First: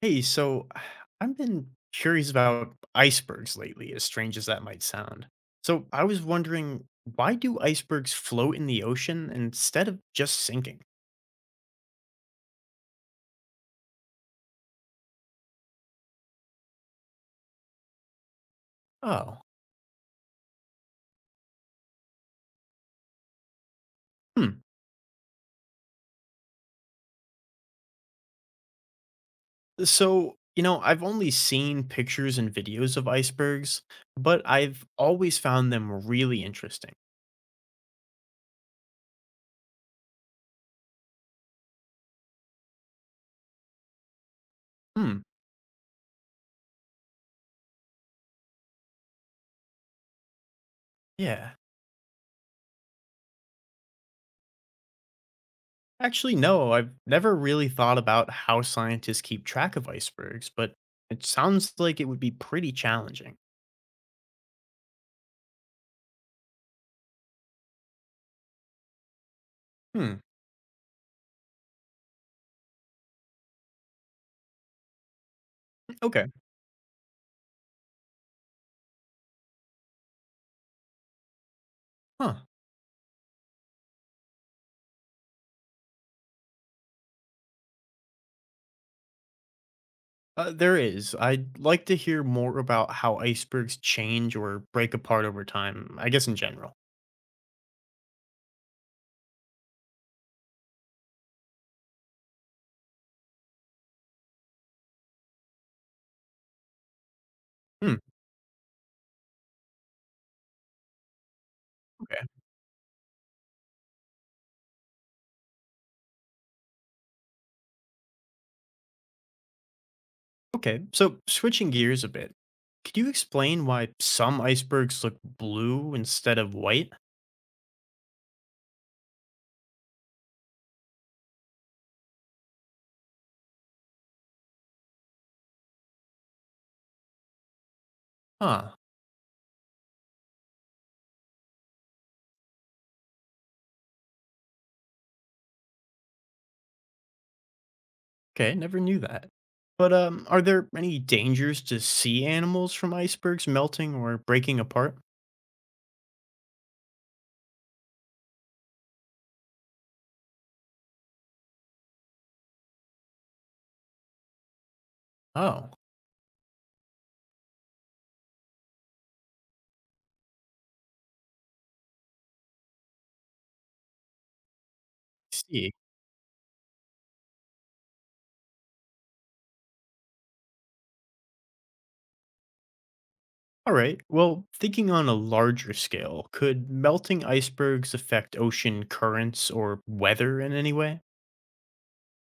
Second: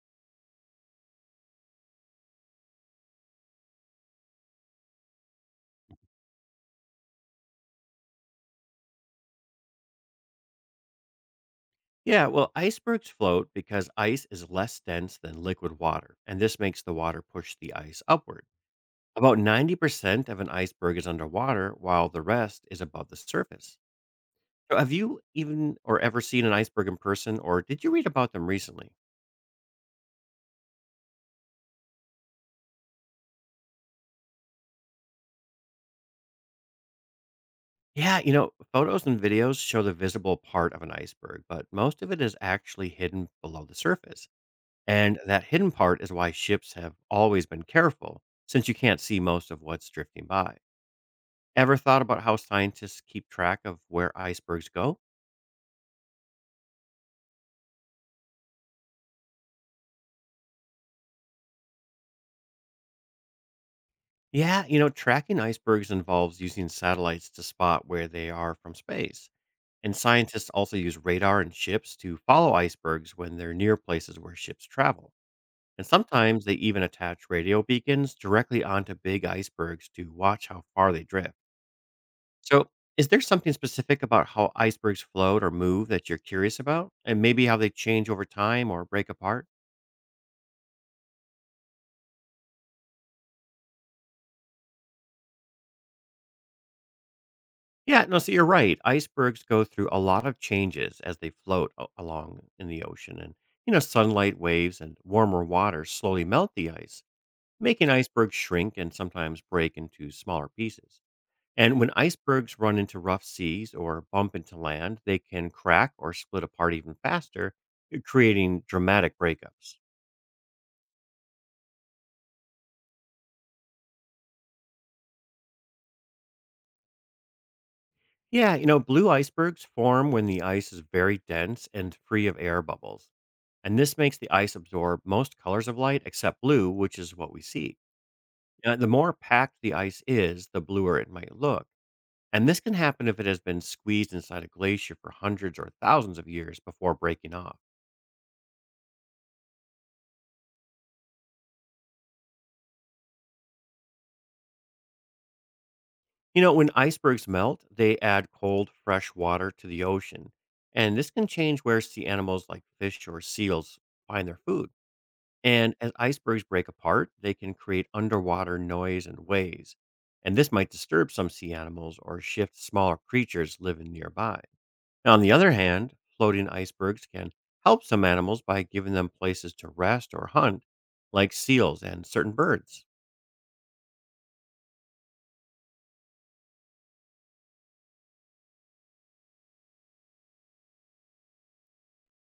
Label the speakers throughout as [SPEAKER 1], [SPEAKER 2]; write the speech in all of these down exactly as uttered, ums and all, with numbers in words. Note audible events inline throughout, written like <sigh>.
[SPEAKER 1] Hey, so <sighs> I've been curious about icebergs lately, as strange as that might sound. So I was wondering, why do icebergs float in the ocean instead of just sinking?
[SPEAKER 2] Yeah, well, icebergs float because ice is less dense than liquid water, and this makes the water push the ice upward. About
[SPEAKER 1] Oh,
[SPEAKER 2] ninety percent of an iceberg is underwater, while the rest is above the surface.
[SPEAKER 1] hmm.
[SPEAKER 2] So have you even or ever seen an iceberg in person, or did you read about them recently?
[SPEAKER 1] So, you know, I've only seen pictures and videos of icebergs, but I've always found them really interesting.
[SPEAKER 2] Yeah, you know, photos and videos show the visible part of an iceberg, but most of it is actually hidden below the surface.
[SPEAKER 1] Hmm,
[SPEAKER 2] And that hidden part is why ships have always been careful, since you can't see most of what's drifting by.
[SPEAKER 1] yeah.
[SPEAKER 2] Ever thought about how scientists keep track of where icebergs go?
[SPEAKER 1] Actually, no, I've never really thought about how scientists keep track of icebergs, but it sounds like it would be pretty challenging.
[SPEAKER 2] Yeah, you know, tracking icebergs involves using satellites to spot where they are from space. And
[SPEAKER 1] Hmm,
[SPEAKER 2] scientists also use radar and ships to follow icebergs when they're near places where ships travel. And
[SPEAKER 1] okay.
[SPEAKER 2] sometimes they even attach radio beacons directly onto big icebergs to watch how far they drift.
[SPEAKER 1] Huh.
[SPEAKER 2] So, is there something specific about how icebergs float or move that you're curious about? And maybe how they change over time or break apart?
[SPEAKER 1] Uh, there is. I'd like to hear more about how icebergs change or break apart over time, I guess in general.
[SPEAKER 2] Yeah, no, so you're right. Icebergs go through a lot of changes as they float a- along in the ocean. And, you know, sunlight waves and warmer water slowly melt the ice, making
[SPEAKER 1] Hmm.
[SPEAKER 2] icebergs shrink and sometimes break into smaller pieces. And when
[SPEAKER 1] Okay.
[SPEAKER 2] icebergs run into rough seas or bump into land, they can crack or split apart even faster, uh, creating dramatic breakups.
[SPEAKER 1] Okay. So, switching gears a bit, could you explain why some icebergs look blue instead of white?
[SPEAKER 2] Yeah, you know, blue icebergs form when the ice is very dense and free of air bubbles. And this makes the ice absorb most colors of light except blue, which is what we see.
[SPEAKER 1] Huh.
[SPEAKER 2] Uh, the more packed the ice is, the bluer it might look. And this can happen if it has been squeezed inside a glacier for hundreds or thousands of years before breaking off.
[SPEAKER 1] Okay. Never knew that. But um, are there any dangers to sea animals from icebergs melting or breaking apart?
[SPEAKER 2] You know, when icebergs melt, they add cold, fresh water to the ocean. And this can change where sea animals like fish or seals find their food.
[SPEAKER 1] Oh,
[SPEAKER 2] And
[SPEAKER 1] I
[SPEAKER 2] as icebergs break apart, they can create underwater noise and waves. And this might disturb some sea animals or shift smaller creatures living nearby. Now, on the other
[SPEAKER 1] see.
[SPEAKER 2] hand, floating icebergs can help some animals by giving them places to rest or hunt, like seals and certain birds.
[SPEAKER 1] All right. Well, thinking on a larger scale, could melting icebergs affect ocean currents or weather in any way?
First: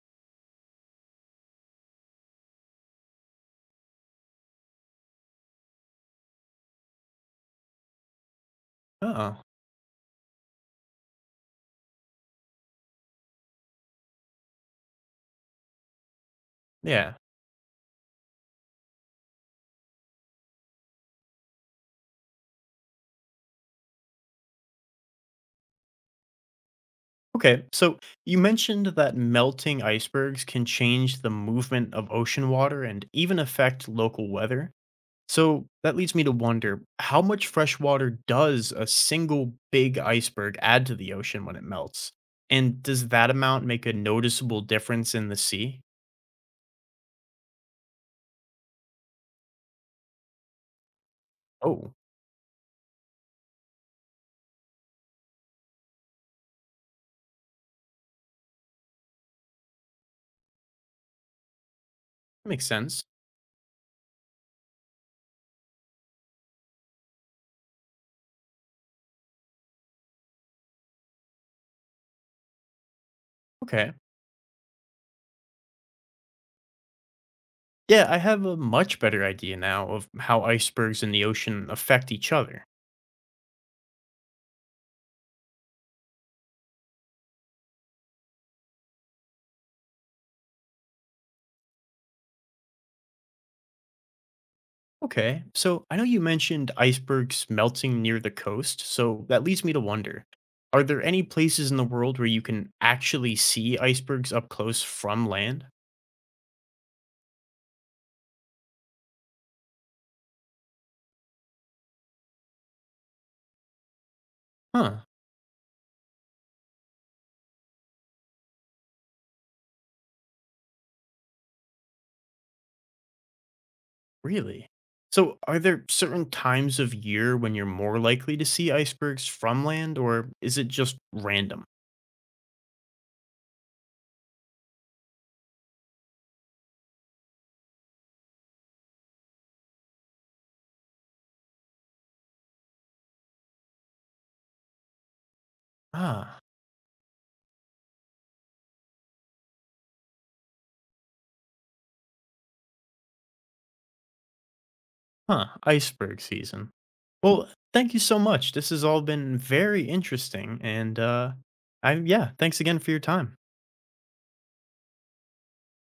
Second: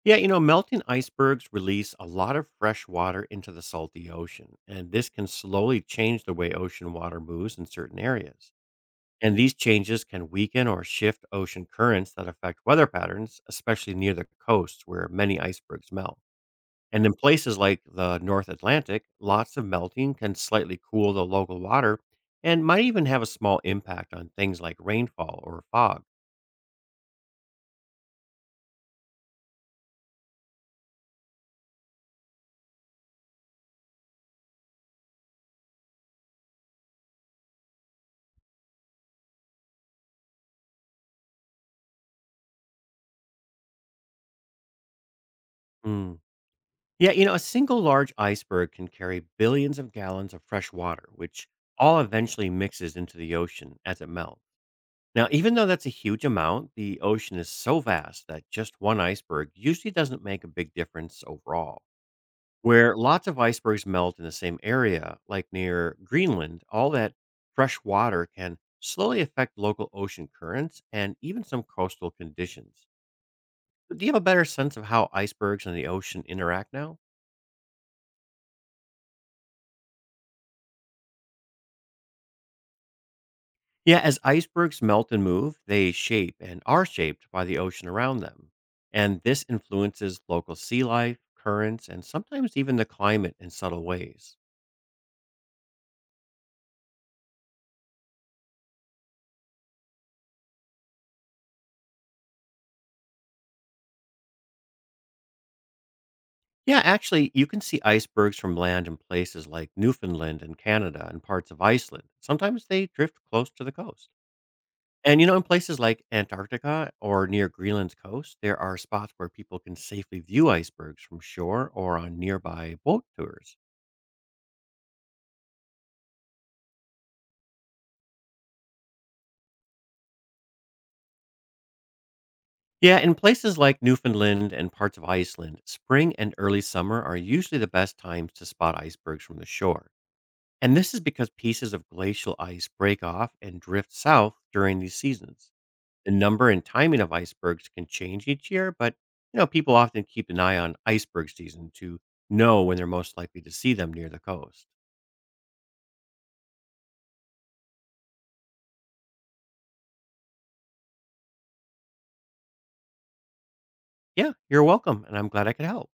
[SPEAKER 2] Yeah, you know, melting icebergs release a lot of fresh water into the salty ocean, and this can slowly change the way ocean water moves in certain areas. And
[SPEAKER 1] Oh,
[SPEAKER 2] these changes can weaken or shift ocean currents that affect weather patterns, especially near the coasts where many icebergs melt. And in
[SPEAKER 1] yeah.
[SPEAKER 2] places like the North Atlantic, lots of melting can slightly cool the local water and might even have a small impact on things like rainfall or fog.
[SPEAKER 1] Okay. So you mentioned that melting icebergs can change the movement of ocean water and even affect local weather. So that leads me to wonder how much fresh water does a single big iceberg add to the ocean when it melts? And does that amount make a noticeable difference in the sea?
[SPEAKER 2] Mm. Yeah, you know, a single large iceberg can carry billions of gallons of fresh water, which
[SPEAKER 1] Oh,
[SPEAKER 2] all eventually mixes into the ocean as it melts. Now, even though that's a huge amount, the ocean is so vast that just one iceberg usually doesn't make a big difference overall.
[SPEAKER 1] that makes
[SPEAKER 2] Where
[SPEAKER 1] sense.
[SPEAKER 2] lots of icebergs melt in the same area, like near Greenland, all that fresh water can slowly affect local ocean currents and even some coastal conditions.
[SPEAKER 1] Okay.
[SPEAKER 2] Do you have a better sense of how icebergs and the ocean interact now?
[SPEAKER 1] Yeah, I have a much better idea now of how icebergs in the ocean affect each other.
[SPEAKER 2] Yeah, as icebergs melt and move, they shape and are shaped by the ocean around them. And this influences local sea life, currents, and sometimes even the climate in subtle ways.
[SPEAKER 1] Okay, so I know you mentioned icebergs melting near the coast, so that leads me to wonder are there any places in the world where you can actually see icebergs up close from land?
[SPEAKER 2] Yeah, actually, you can see icebergs from land in places like Newfoundland and Canada and parts of Iceland. Sometimes they drift close to the coast.
[SPEAKER 1] Huh,
[SPEAKER 2] And you know, in places like Antarctica or near Greenland's coast, there are spots where people can safely view icebergs from shore or on nearby boat tours.
[SPEAKER 1] really? So, are there certain times of year when you're more likely to see icebergs from land, or is it just random?
[SPEAKER 2] Yeah, in places like Newfoundland and parts of Iceland, spring and early summer are usually the best times to spot icebergs from the shore. And this is because pieces of glacial ice break off and drift south during these seasons. The
[SPEAKER 1] Ah.
[SPEAKER 2] number and timing of icebergs can change each year, but you know, people often keep an eye on iceberg season to know when they're most likely to see them near the coast.
[SPEAKER 1] Huh, iceberg season. Well, thank you so much. This has all been very interesting and uh I yeah, thanks again for your time.
[SPEAKER 2] Yeah, you're welcome, and I'm glad I could help.